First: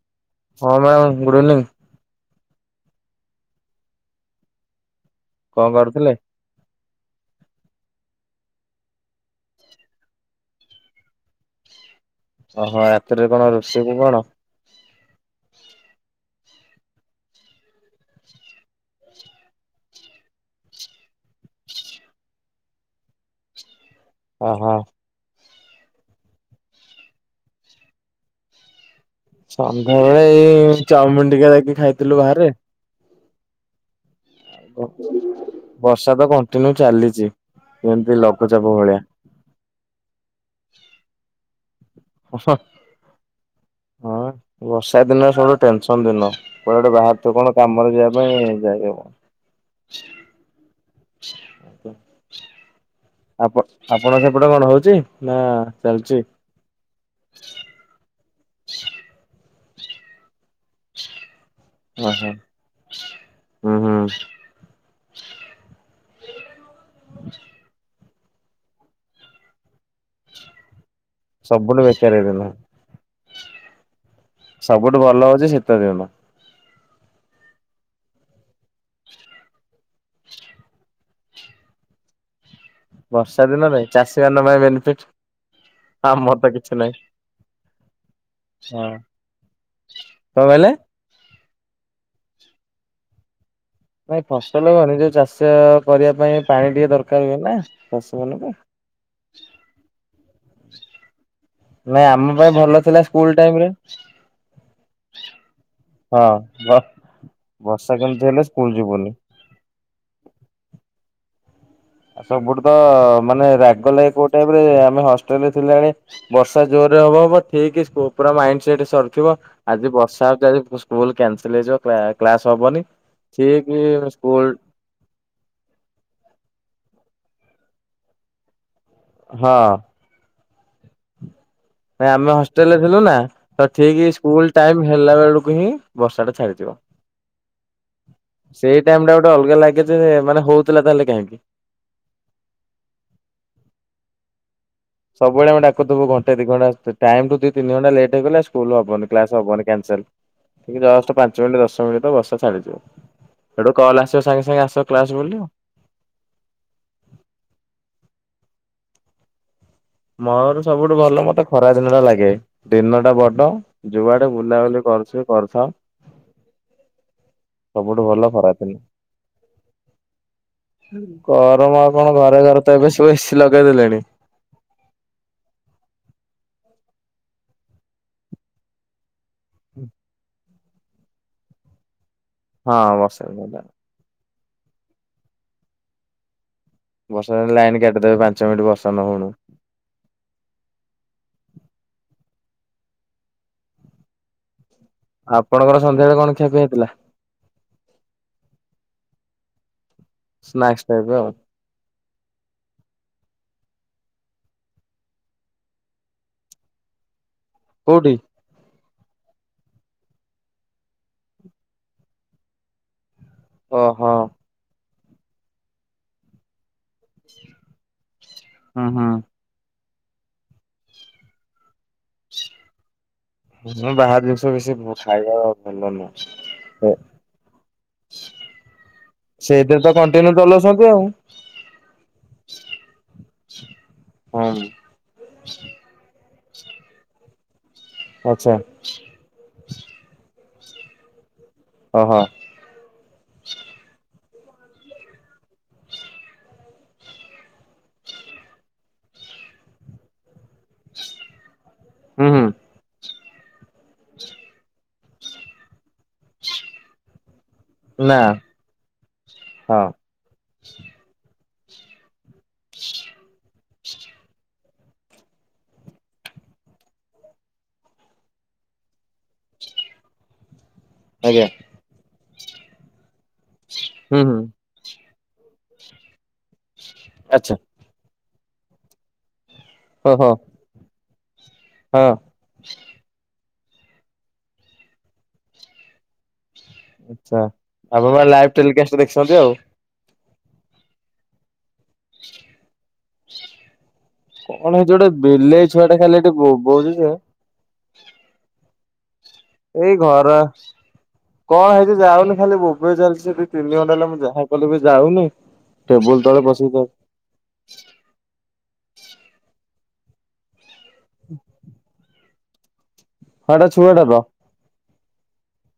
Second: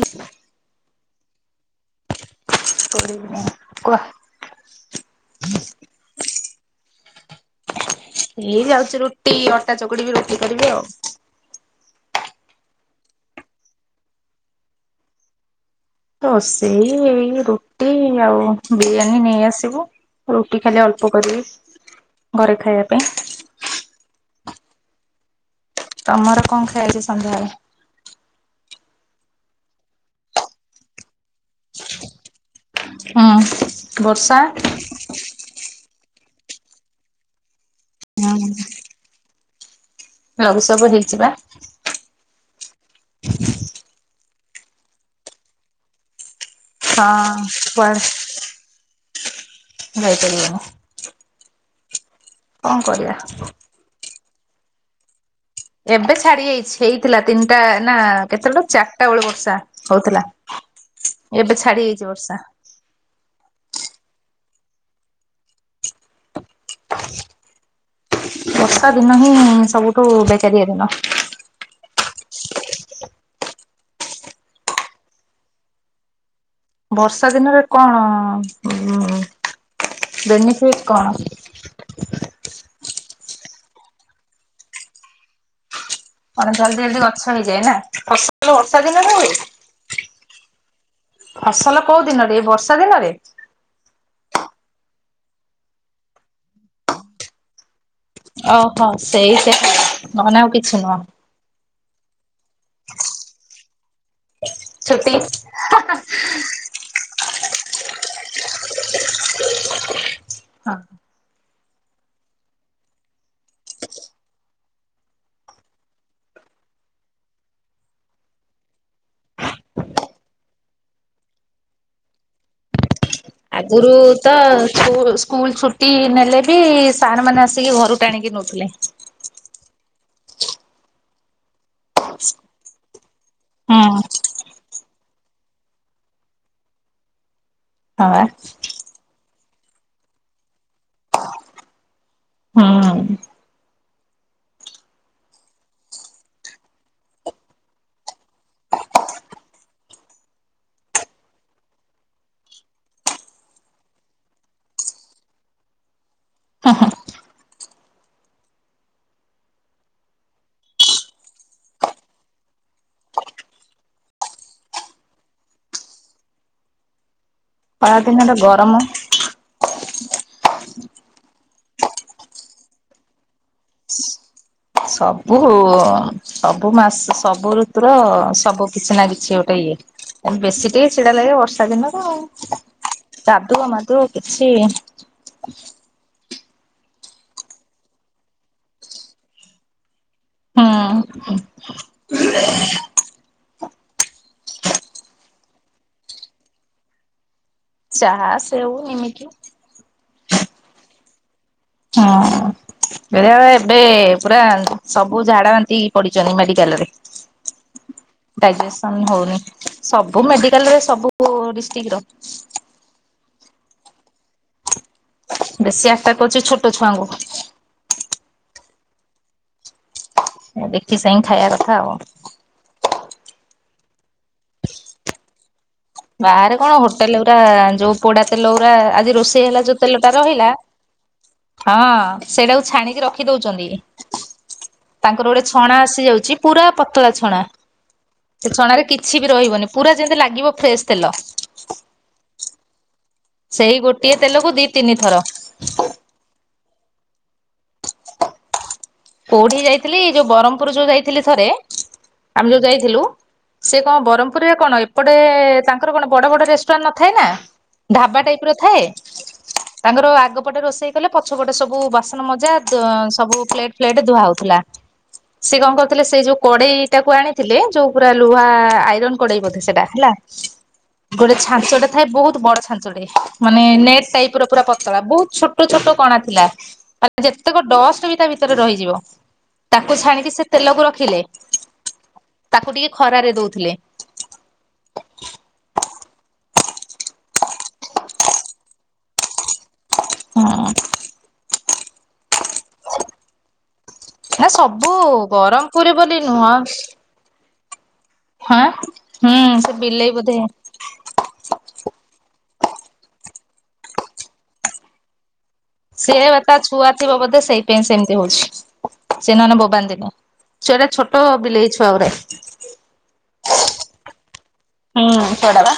ଆ ହଁ madam good evening କହ କଣ କରୁଥିଲେ ଇ ଯାଉଛି ରୁଟି ଅଟା ଚକୁଡି ବି ରୋଟି କରିବି ଆଉ ଓହୋ ରାତିରେ କଣ ରୋଷେଇକୁ କଣ ତ ସେଇ ଏଇ ରୁଟି ଆଉ ବିରିୟାନୀ ନେଇ ଆସିବୁ ରୁଟି ଖାଲି ଅଳ୍ପ କରିବି ଘରେ ଖାଇବା ପାଇଁ ଓ ହୋ ତମର କଣ ଖାଇଛି ସନ୍ଧ୍ୟାବେଳେ ସନ୍ଧ୍ୟା ବେଳେ ଏଇ ଚାଉମିନ ଟିକେ ଯାଇକି ଖାଇଥିଲୁ ବାହାରେ ହଁ ବର୍ଷା ବର୍ଷା ତ କଣ୍ଟିନ୍ୟୁ ଚାଲିଛି ଏମତି ଲଘୁଚାପ ଭଳିଆ। ଲଘୁସବ ହେଇଯିବା। ହଁ ବର୍ଷା ଦିନ ସବଠୁ ଟେନସନ ଦିନ। କୁଆଟେ ବାହାରୁଥିବ କଣ ହଁ କାମରେ ଯିବା ପାଇଁ ଯାଇ ଭାଇକଲ [inaudible] କଣ କରିବା? ଆପ ଆପଣ ସେପଟେ କଣ ହଉଛି ନା ଏବେ ଚାଲିଛି? ଛାଡି ଯାଇଛି ହେଇଥିଲା ତିନିଟା ନା କେତେବେଳେ ଚାରିଟା ବେଳୁ ବର୍ଷା। ହଉଥିଲା ଏବେ ଛାଡି ଯାଇଛି ଓହୋ ବର୍ଷା। ହୁଁ ହୁଁ [inaudible] ବର୍ଷା ଦିନ ହିଁ ସବୁଠୁ ବେକାରିଆ ଦିନ। ସବୁଠୁ ବେକାରାର ନ ସବୁଠୁ ଭଲ ହଉଛି ଶୀତ ଦିନ। ବର୍ଷା ଦିନରେ କଣ ବେନିଫିଟ କଣ? ବର୍ଷା ଦିନରେ ଚାଷୀ ମାନଙ୍କ ପାଇଁ ବେନିଫିଟ। ଆମର ତ ମାନେ କିଛି ଜଲଦି ନାହିଁ। ଜଲଦି ଗଛ ହେଇଯାଏ ନା ଫସଲ ବର୍ଷା ହଁ ଦିନରେ ହୁଏ। କଣ କହିଲେ? ଫସଲ କୋଉ ଦିନରେ ଏଇ ବର୍ଷା ଦିନରେ? ନାଇଁ ଫସଲ ହୁଏନି ଯୋଉ ଚାଷ କରିବା ପାଇଁ ପାଣି ଟିକେ ଦରକାର ହୁଏ ନା ଚାଷୀ ମାନଙ୍କୁ। ହଁ ସେଇ ସେ ହନ ଆଉ କିଛି ନୁହଁ। ନାଇଁ ଆମ ପାଇଁ ଭଲ ଥିଲା ସ୍କୁଲ ଟାଇମ ରେ। ଛୁଟି ହଁ ବର୍ଷା କେମିତି ହେଲେ ସ୍କୁଲ ଯିବୁନି। ହଁ। ଆଉ ସବୁଠୁ ତ ମାନେ ରାଗ ଲାଗେ କୋଉ ଟାଇପ ରେ ଆମେ ହଷ୍ଟେଲ ରେ ଥିଲାବେଳେ ବର୍ଷା ଜୋର ରେ ହବ ହବ ଠିକ ପୁରା ମାଇଣ୍ଡ ସେଟ ସରିଥିବ ଆଜି ବର୍ଷା ହଉଛି ସ୍କୁଲ କ୍ୟାନସଲ ହେଇଯିବ କ୍ଲାସ ହବନି। ଠିକ ଆଗରୁ ତ ସ୍କୁଲ ସ୍କୁଲ ସ୍କୁଲ ଛୁଟି ନେଲେ ବି ସାର୍ ମାନେ ଆସିକି ଘରୁ ଟାଣିକି ନେଉଥିଲେ। ହଁ ନ ଆମେ ହଷ୍ଟେଲ ରେ ଥିଲୁ ନା ତ ହୁଁ ଠିକ ସ୍କୁଲ ଟାଇମ ହେଲା ବେଳକୁ ହିଁ ବର୍ଷା ଟା ଛାଡିଯିବ। ହଁ ସେଇ ଟାଇମ ଟା ଗୋଟେ ଅଲଗା ଲାଗେ ଯେ ମାନେ ହଉଥିଲା ତାହେ କାହିଁକି। ହଁ ସବୁବେଳେଆମେ ଡାକୁଥବୁ ଘଟ ଦି ଘଣ୍ଟା ଟାଇମ ର ଦି ତିନିଣ୍ଟ ଲଟଇଗଲା ସ୍କୁଲ ହବନି କ୍ଲାସ୍ ହବନି କାନସେଲ। ଜଷ୍ଟ ପାଞ୍ଚ ମିନିଟ ଦଶ ମିନିଟ ବର୍ଷାଛାଲିଯିବ। ସେଠୁ କଲ ଆସ ସାଙ୍ଗେ ସାଙ୍ଗେ ଆସ କ୍ଲାସ ବୋଲି ଆଉ। ମୋର ସବୁଠୁ ଭଲ ମତେ ଖରା ଦିନ ଟା ଲାଗେ ଦିନ ଟା ବଡ ଯୁଆଡେ ବୁଲାବୁଲି କରୁଛ କରିଥାଉ। ଖରା ସବୁଠୁ ଭଲ ଦିନରେ ଗରମ ଖରାଥିଲା। ଗର ମା କଣ ଘରେ ଘରେ ତ ଏବେ ସବୁ ଏସିି ଲଗେଇ ଦେଲେଣି। ସବୁ ସବୁ ମାସ ସବୁ ଋତୁର ସବୁ କିଛି ନା କିଛି ଗୋଟେ ଇଏ ଏ ବେଶୀ ଟିକେ ଛିଡା ଲାଗେ ବର୍ଷା ଦିନ ତ ଆଉ। ହଁ ବର୍ଷା ଦିନ ଟା ଯାଦୁ ମାଦୁ କିଛି ବର୍ଷ ଲାଇନ୍ କାଟେଦବେ ପାଞ୍ଚ ମିନିଟ ବର୍ଷ ନ ହଉୁଣୁ। ହଁ ଆପଣଙ୍କର ସନ୍ଧ୍ୟାବେଳେ କଣ ଖଆପିଆ ହେଇଥିଲା। ଚାହା ସେଉ ଏମିତି ସ୍ନାକ୍ସ ଟାଇପର ଆଉ। ହଁ। ଭଆ ଏବେ ପୁରା ସବୁ ଝାଡା ବାନ୍ତି ପଡିଛନ୍ତି ମେଡିକାଲ ରେ [inaudible] ଡାଇଜେସନ ହଉନି ସବୁ ମେଡିକାଲରେ ସବୁ ଡିଷ୍ଟ୍ରିକଟର ଓହୋ। ବେଶୀ ଆଟାକ୍ କରୁଛି ଛୋଟ ଛୁଆଙ୍କୁ ହୁଁ ହୁଁ। ଦେଖି [unintelligible] ଖାଇବା କଥା ଆଉ। ହଁ ବାହାର ଜିନଷ ବେଶି ଖାଇବା ଭଲ ନୁ। ବାହାରେ କଣ ହୋଟେଲ ଗୁରା ଯୋଉ ପୋଡା ତେଲ ଗୁରା ଆଜି ରୋଷେଇ ହେଲା ସେଇଥିରେ ଯୋଉ ତ ତେଲ ଟା କଣ୍ଟିନ୍ୟୁ ରହିଲା [unintelligible] ହଁ ସେଇଟାକୁ ଛାଣିକି ରଖି ଦଉଛନ୍ତି। ତାଙ୍କର ଗୋଟେ ଛଣା ଆସି ଯାଉଛି ପୁରା ପତଳା ଛଣା ଆଚ୍ଛା ସେ ଛଣା ରେ କିଛି ରହିବନି ପୁରା ଯେମିତି ଲାଗିବ ଫ୍ରେସ ତେଲ। ଓହୋ। ସେଇ ଗୋଟିଏ ତେଲକୁ ଦି ତିନି ଥର କୋଉଠିକି ଯାଇଥିଲି ଯୋଉ ବ୍ରହ୍ମପୁର ଯୋଉ ଯାଇଥିଲି ଥରେ ହୁଁ ହୁଁ। ଆମେ ଯୋଉ ଯାଇଥିଲୁ ସେ କଣ ବ୍ରହ୍ମପୁରରେ କଣ ଏପଟେ ତାଙ୍କର କଣ ବଡ ବଡ ରେଷ୍ଟୁରାଣ୍ଟ ନଥାଏ ନା ନା ଢାବା ଟାଇପ ର ଥାଏ ହଁ ତାଙ୍କର ଆଗପଟେ ରୋଷେଇ କଲେ ପଛ ପଟେ ସବୁ ବ ମଜା ସବୁ ପ୍ଲେଟ ଫ୍ଲେଟ୍ ଧୁଆ ହଉଥିଲା। ସେ କଣ କରଥିଲେ ସେ ଯୋଉ କଡେଇ ଟାକୁ ଆଣିଥିଲେ ଯୋଉ ପୁରା ଲୁହା ଆଇରନ କଡେଇ ବୋଧେ ସେଟା ହେଲା ଗୋଟେ ଆଜ୍ଞା ଛାଞ୍ଚଟା ଥାଏ ବହୁତ ବଡ ଛାଞ୍ଚଟେ ମାନେ ନେଟ ହୁଁ ହୁଁ ଟାଇପ ର ପୁରା ବହୁତ ଛୋଟ ଛୋଟ କଣା ଥିଲା ମାନେ ଆଚ୍ଛା ଯେତେକ ଡଷ୍ଟ ବି ତା ଭିତରେ ରହିଯିବ। ତାକୁ ଓହୋ ଛାଣିକି ସେ ତେଲକୁ ରଖିଲେ ହଁ ତାକୁ ଟିକେ ଖରାରେ ଦଉଥିଲେ। ଆଛା ଆପଣମାନେ ଲାଇଭ ଟେଲିକାଷ୍ଟ ରେ ଦେଖିଛନ୍ତି ଆଉ। ହଁ। ନା କଣ ହେଇଚି ସବୁ ଯୋଟେ ବିଲେଇ ଛୁଆ ବ୍ରହ୍ମପୁର ଟା ବୋଲି ଖାଲି ଏଠି ନୁହଁ ବୋବଉଚି ଯେ ହଁ ହୁଁ ସେ ଏଇ ବିଲେଇ ଘର ବୋଧେ କଣ ହେଇଚି ଯାଉନି ଖାଲି ବୋବେ ଚାଲିଛି ଦି ତିନି ଘଣ୍ଟା ହେଲେ ମୁଁ ଯାହା କଲେ ବି ଯାଉନି। ସେ ଟେବୁଲ ତଳେ ତା ବସିକି ହଁ ଛୁଆ ଥିବ ବୋଧେ ସେଇ ପାଇଁ ସେମିତି ହଉଛି ସେ ନହେଲେ ବୋବାନ୍ତିିନି। ଛୁଆଟା ଛୋଟ ବିଲେଇ ଛୁଆ ଗୁରାକ। ହଁଟା ଛୁଆଟା ତ। ହୁଁ ଛୁଆ ଟା ପା।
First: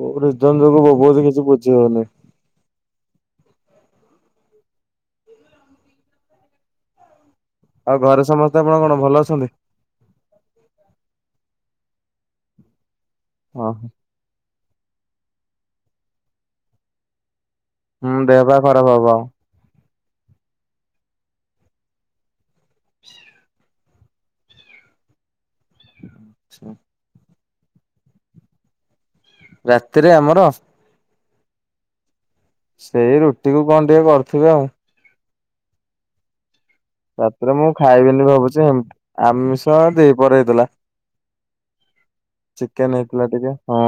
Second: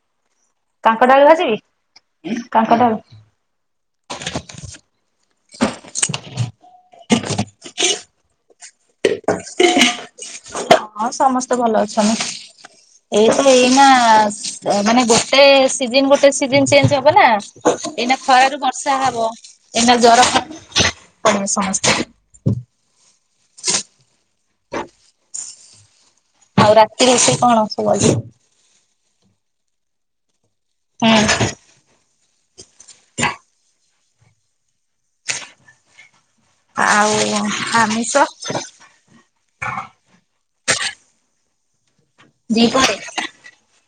କୋଉ କାଙ୍କଡାଳୁ [inaudible] କିଛି ଭାଜିବି ବୁଝି ହଉନି। [inaudible] ଆଉ ଘରେ ସମସ୍ତେ [inaudible] ହଁ ସମସ୍ତେ ଭଲ ଅଛନ୍ତି। ଏଇତ ହଁ ଏଇନା ମାନେ ଗୋଟେ ସିଜନ ଗୋଟେ ସିଜନ ଚେଞ୍ଜ ହବ ନା ଏଇନା ହୁଁ ଦେହ ପା ଖରାରୁ ଖରାପ ବର୍ଷା ଆଉ। ହବ ଏଇନା ଜର ହବ ସମସ୍ତେ। [inaudible] ଆଉ ରାତିରେ ସେ କଣ ସବୁ ରାତିରେ ଆମର ହୁଁ। ସେଇ ରୁଟି କୁ କଣ ଟିକେ କରୁଥିବେ ଆଉ ଆଉ ରାତିରେ ମୁଁ ଆମିଷ ଖାଇବିନି ଭାବୁଛି ଆମିଷ ଦିପହରେ ହେଇଥିଲା। ଦିପହରେ ଚିକେନ ହେଇଥିଲା ଟିକେ ହଁ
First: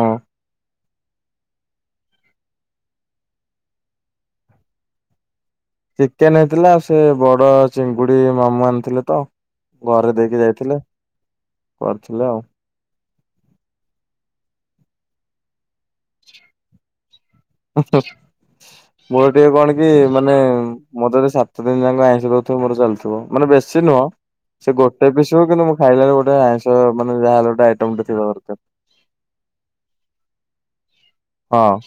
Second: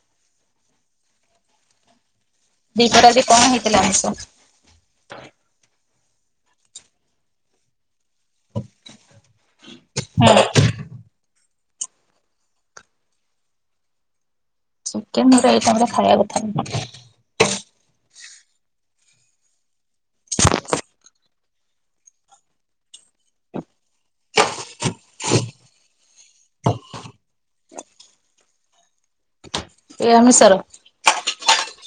ଦୀପରାଜି କଣ ହେଇଥିଲା ଆମଷ ଚିକେନ ହେଇଥିଲା ସେ ବଡ ଚିଙ୍ଗୁଡ଼ି ମାମୁ ଆଣିଥିଲେ ତ ଘରେ ଦେଇକି ଯାଇଥିଲେ କରିଥିଲେ ଆଉ ଚିକେନ ଗୋଟେଇଟ ଖାଇବା କଥାଁ ମୋର ଟିକେ କଣ କି ମାନେ ମୋର ଯଦି ସାତ ଦିନ ଯାକ ଆଇଁଷ ଦଉଥିବ ମୋର ଚାଲିଥିବ ମାନେ ବେଶୀ ନୁହଁ ସେ ଗୋଟେ ପିସିବ କିନ୍ତୁ ମୁଁ ଖାଇଲା ବ ଗୋଟେଇଁ ମାନେ ଯାହାେଲେ ଗଟେ ଆଇଟମ ଗେ ଥିଲା ଦରକାର ଏଇ ଅନୁସାର ହଁ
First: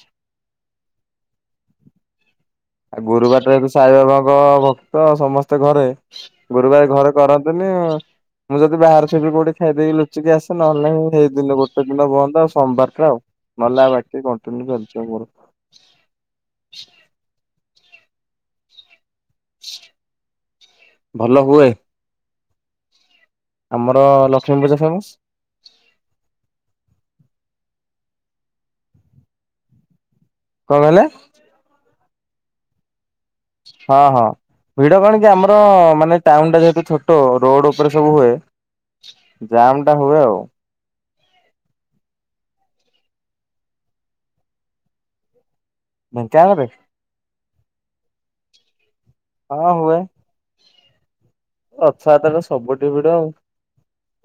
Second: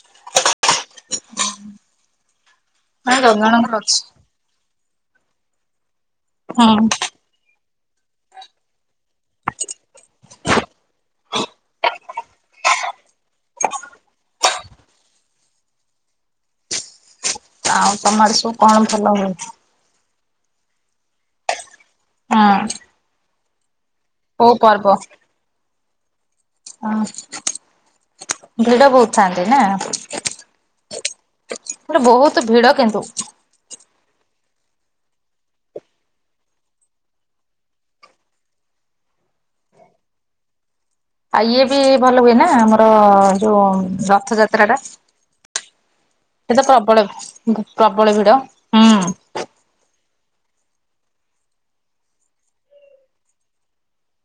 ଆଉ ମାନେ ଗୁରୁ ବାଟକୁ ଜଗଣଙ୍କର ଅଛି। ସାଇବା ବା ଭକ୍ତ ସମସ୍ତେ ଘରେ ହୁଁ ଗୁରୁବାର ଘରେ କରନ୍ତିନି ମୁଁ ଯଦି ବା ପଛେ ବି କୋଉଠି ଖାଇ ଦେଇେଇକିୁଚିସେ ନହେଲେି ସେଇ ଦିନ ଗୋଟେ ଦିନ ବନ୍ଦ ଆଉ ସୋମବ ଆଉ ନହେ ଆ ବା କଣ୍ନ୍ୟୁ କରିଛି ଆମର ଆଉ ତମଆଡେ ସବୁ କଣ ଭଲ ହୁଏ? ଭଲ ହୁଏ ହଁ ଆମର କୋଉ ଲକ୍ଷ୍ମୀ ପୂଜା ଫେମସ ହ ଭିଡ ବହୁତ ଥାନ୍ତି ନା କଣ କହିଲେ ସେଟ ବହୁତ ଭିଡ କିନ୍ତୁ ହଁ ହଁ ଭିଡ କଣ କି ଆମର ମାନେ ଟାଉନ ଟା ଯେହେତୁ ଛୋଟ ରୋଡ ଉପରେ ସବୁ ହୁଏ ଜମ୍ ଟା ହୁଏ ଆଉ ଆଉ ଇଏ ବି ଭଲ ହୁଏ ନା ଆମର ଯୋଉ ରଥ ଯାତ୍ରା ଟା ସେ ତ ଢେଙ୍କାନାଳରେ ପ୍ରବଳ ପ୍ରବଳ ଭିଡ ହୁଁ ହଁ ହୁଏ ଅଛାତଟା ସବୁଠେ ଭିଡ ଆଉ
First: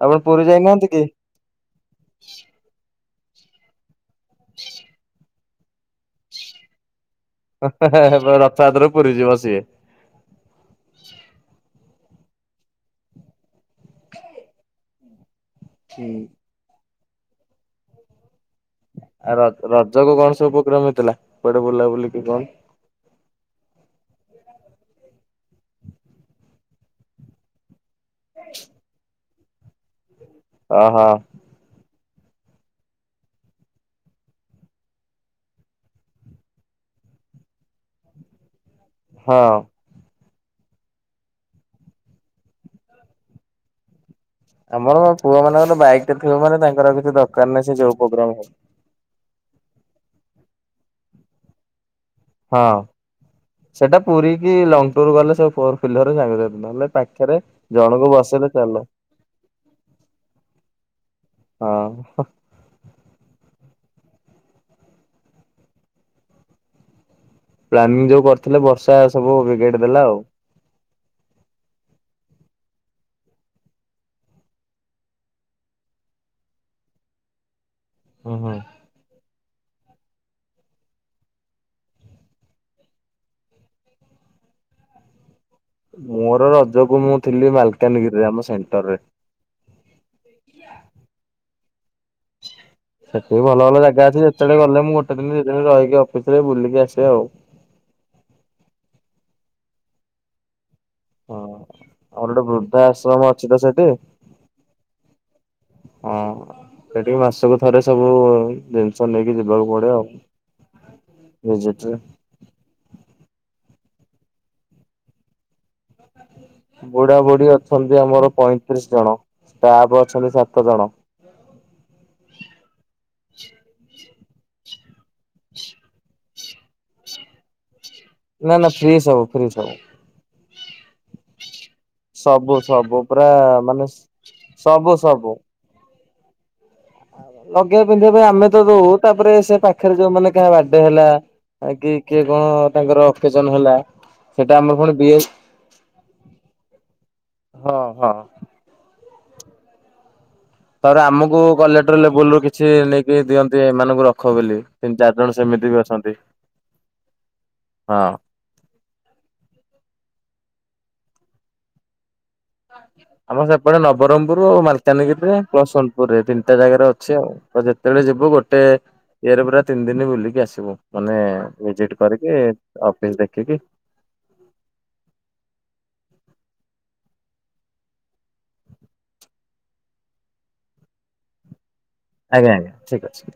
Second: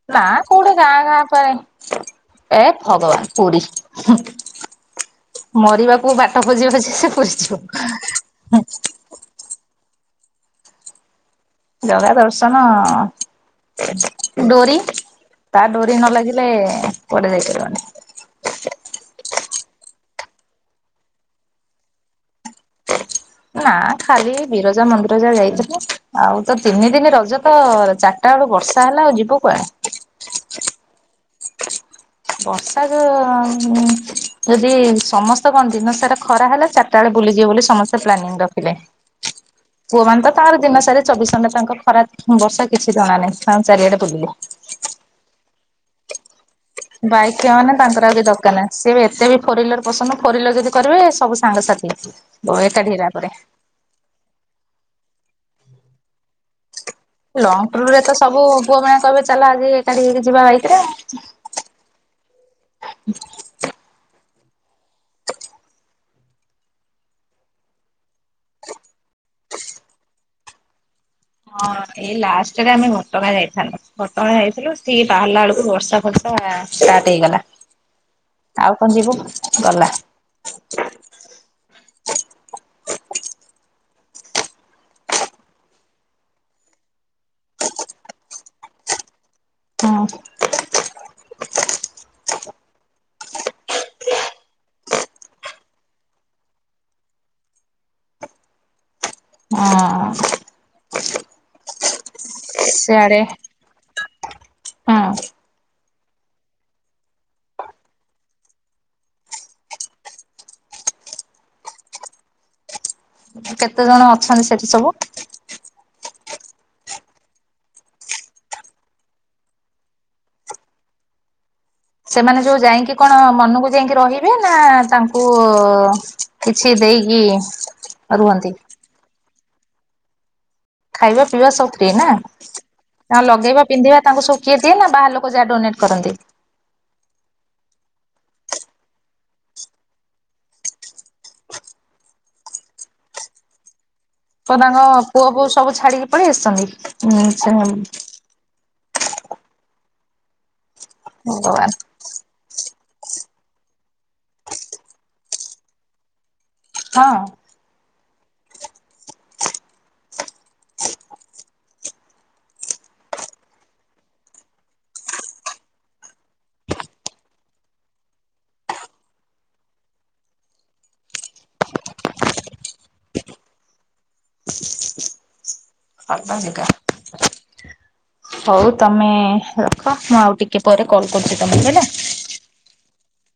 ଆପଣ ନା ପୁରୀ କୋଉଠି ଯାଇନାହାନ୍ତି କି ଗାଁ ଗାଁ ପରେରେ ଏ ଭଗବାନ ପୁରୀ ହ ମରିବାକୁ ବାଟ ପୋଜିବାଷ ପ ରଥଯାତ୍ର ପୁରୀ ଯିବ ସିଏ ଜଗା ଦର୍ଶନ ଡୋରି ତା ଡୋରି ନ ଲାଗିଲେ ପରେଆଡେ ଯାଇପାରିବନି ଆଉ ର ରଜ କ କଣ ସବୁ ପକ ମିଥିଲା କୁଆଡେ ବୁଲା ବୁଲିିକି କଣ ନା ଖାଲି ବିରଜା ମନ୍ଦିର ଯା ଯାଇଥିଲି ଆଉ ତ ତିନି ଦିନି ରଜ ତ ଚାରିଟା ବେଳ ବର୍ଷା ହେଲା ଆଉ ଯିବୁ କୁଆ ଓହୋ ବର୍ଷା ଯଦି ସମସ୍ତ କଣ ଦିନ ସେଟା ଖରା ହେଲାାରି ସେତେଳେ ବୁଲିଯିବ ବୋଲି ସମସ୍ତେ ପ୍ାନିଂ ରଖିଲେ ହଁ ପୁଅ ମାନେ ତ ତାଙ୍କର ଦିନ ସାର ଚବିଶ ଘଣ୍ଟା ତାଙ୍କ ଖରା ବର୍ଷା କିଛି ଜଣା ନାହିଁ ତା ଚାରିଆଡେ ବୁଲିଲେ ଆମର ପୁଅ ମାନଙ୍କର ବାଇକ ଟେ ଥିବ ମାନେ ତାଙ୍କର କିଛି ବାଇକ୍ ଦରକାର ଥିବା ନାହିଁ ମାନେ ସେ ଯୋଉ ତାଙ୍କର ଆଉ କିଛି ଉପୋଗ୍ରାମ ହ ଦରକାର ନାହିଁ ସିଏ ବି ଏତେ ବି ଫୋର ହିଲର ପସନ୍ଦ ଫୋର ହୱିଲର ଯଦି କରିବେ ସବୁ ସାଙ୍ଗସାଥି ଏକା ଢିରା ପରେରେ ସେଇଟା ପୁରୀ କି ଲଙ୍ଗ ଟୁର୍ ଗଲେ ସ ଫୋର ଫିଲର ଜାାରହେଲେ ଲଙ୍ଗ ଟୁର ରେ ତ ସବୁ ପୁଅ ମେ କହିବେ ଚାଲା ଆଜି ଏକାଠି ହେକି ଯିବା ଭାଇକରେ ହଁ ହୁଁ ପ୍ଲାନିଂ ଯୋଉ କରିଥିଲେ ବର୍ଷା ସବୁ ବଗଟ ଦେଲା ଆଉ ହଁ ଏଇ ଲାଷ୍ଟରେ ଆମେ ଘଟଗଁ ଯାଇଥାଥିଲୁ ଘଟଗାଁ ଯାଇଥିଲୁ ସେଠ ବାହାରିଲା ବେଳକୁ ବର୍ଷା ଫ ତା ଠିକ ଗଲା ହୁ ହୋ ଯିବୁ ଗଲା ମୋର ରଜକୁ ମୁଁ ଥିଲି ମାଲକାନଗିରିରେ ଆମ ସେଣ୍ଟରରେ। ହଁ। ଆ [inaudible] ସେଠି ବି ଭଲ ଭଲ ଜାଗା ଅଛି ଯେତେବେଳେ ଗଲେ ମୁଁ ଗୋଟେ ଦିନ ଦି ଦିନ ରହିକି ଅଫିସରେ ବୁଲିକି ଆସେ ଆଉ। ହଁ। ହଁ ଆମର ଗୋଟେ ବୃଦ୍ଧା ସିଆଡେ ଆଶ୍ରମ ଅଛି ତ ସେଇଠି ହଁ। ହଁ ସେଠିକି ମାସକୁ ଥରେ ସବୁ ଜିନିଷ ନେଇକି ଯିବାକୁ ପଡେ ଆଉ [unintelligible] କେତେ ଜଣ ଅଛନ୍ତି ସେଠି ସବୁ? [unintelligible] ବୁଢା ବୁଢୀ ଅଛନ୍ତି ଆମର ପଇଁତିରିଶ ଜଣ ଷ୍ଟାଫ ଅଛନ୍ତି ସାତ ଜଣ ସେମାନେ ଯୋଉ ଯାଇକି କଣ ମନକୁ ଯାଇକି ରହିବେ ନା ତାଙ୍କୁ କିଛି ଦେଇକି ରୁହନ୍ତି ନା ନା ଫ୍ରି ସବୁ ଫ୍ରି ସବୁ। ଖାଇବା ପିଇବା ସବୁ ନା ସବୁ ସବୁ ନା ପୁରା ଲଗେଇବା ମାନେ ପିନ୍ଧିବା ତାଙ୍କୁ ସବୁ କିିଏ ଦିଏ ନା ବାହାର ଲୋକ ଯାହା ଡୋନେଟ୍ କରନ୍ତି। ଲଗେଇବା ପିନ୍ଧିବା ପାଇଁ ଆମେ ତ ଦଉ ତାପରେ ସେ ପାଖରେ ଯୋଉ ମାନେ କାହା ବାର୍ଡେ ହେଲା ଆ କି କିଏ କଣ ତାଙ୍କର ଅକେଜନ ହେଲା ସେଟା ତ ଆମର ତାଙ୍କ ପୁଣି ବି ପୁଅ ପୁଅ ସବୁ ଛାଡିକି ପଳେଇ ଆସିଛନ୍ତି ସେ ହଁ ହଁ। ତାପରେ ଆମକୁ ଭଗବାନ କଲେକ୍ଟର ଲେବୁଲରୁ କିଛି ନେଇକି ଦିଅନ୍ତି ଏମାନଙ୍କୁ ରଖ ବୋଲି ତିନି ଚାରି ଜଣ ସେମିତି ବି ଅଛନ୍ତି। ହଁ। ହଁ। ହଁ କିଏ ଆମର ସେପଟେ ନବରଙ୍ଗପୁର ମାଲକାନଗିରିରେ ସୋନପୁରରେ ତିନିଟା ଜାଗାରେ ଅଛି ଆଉ। ତ ଯେତେବେଳେ ଯିବୁ ଗୋଟେ ଇରେ ପୁରା ତିନି ଦିନ ବୁଲିକି ଆସିବୁ ମାନେ ଭିଜିଟ କରିକି ଅଫିସ ଦେଖିକି [unintelligible] ହଉ ତମେ ରଖ ମୁଁ ଆଉ ଟିକେ ପରେ କଲ୍ କରୁଛି ତମକୁ ହେଲା। ଆଜ୍ଞା ଆଜ୍ଞା ଠିକ୍ ଅଛି।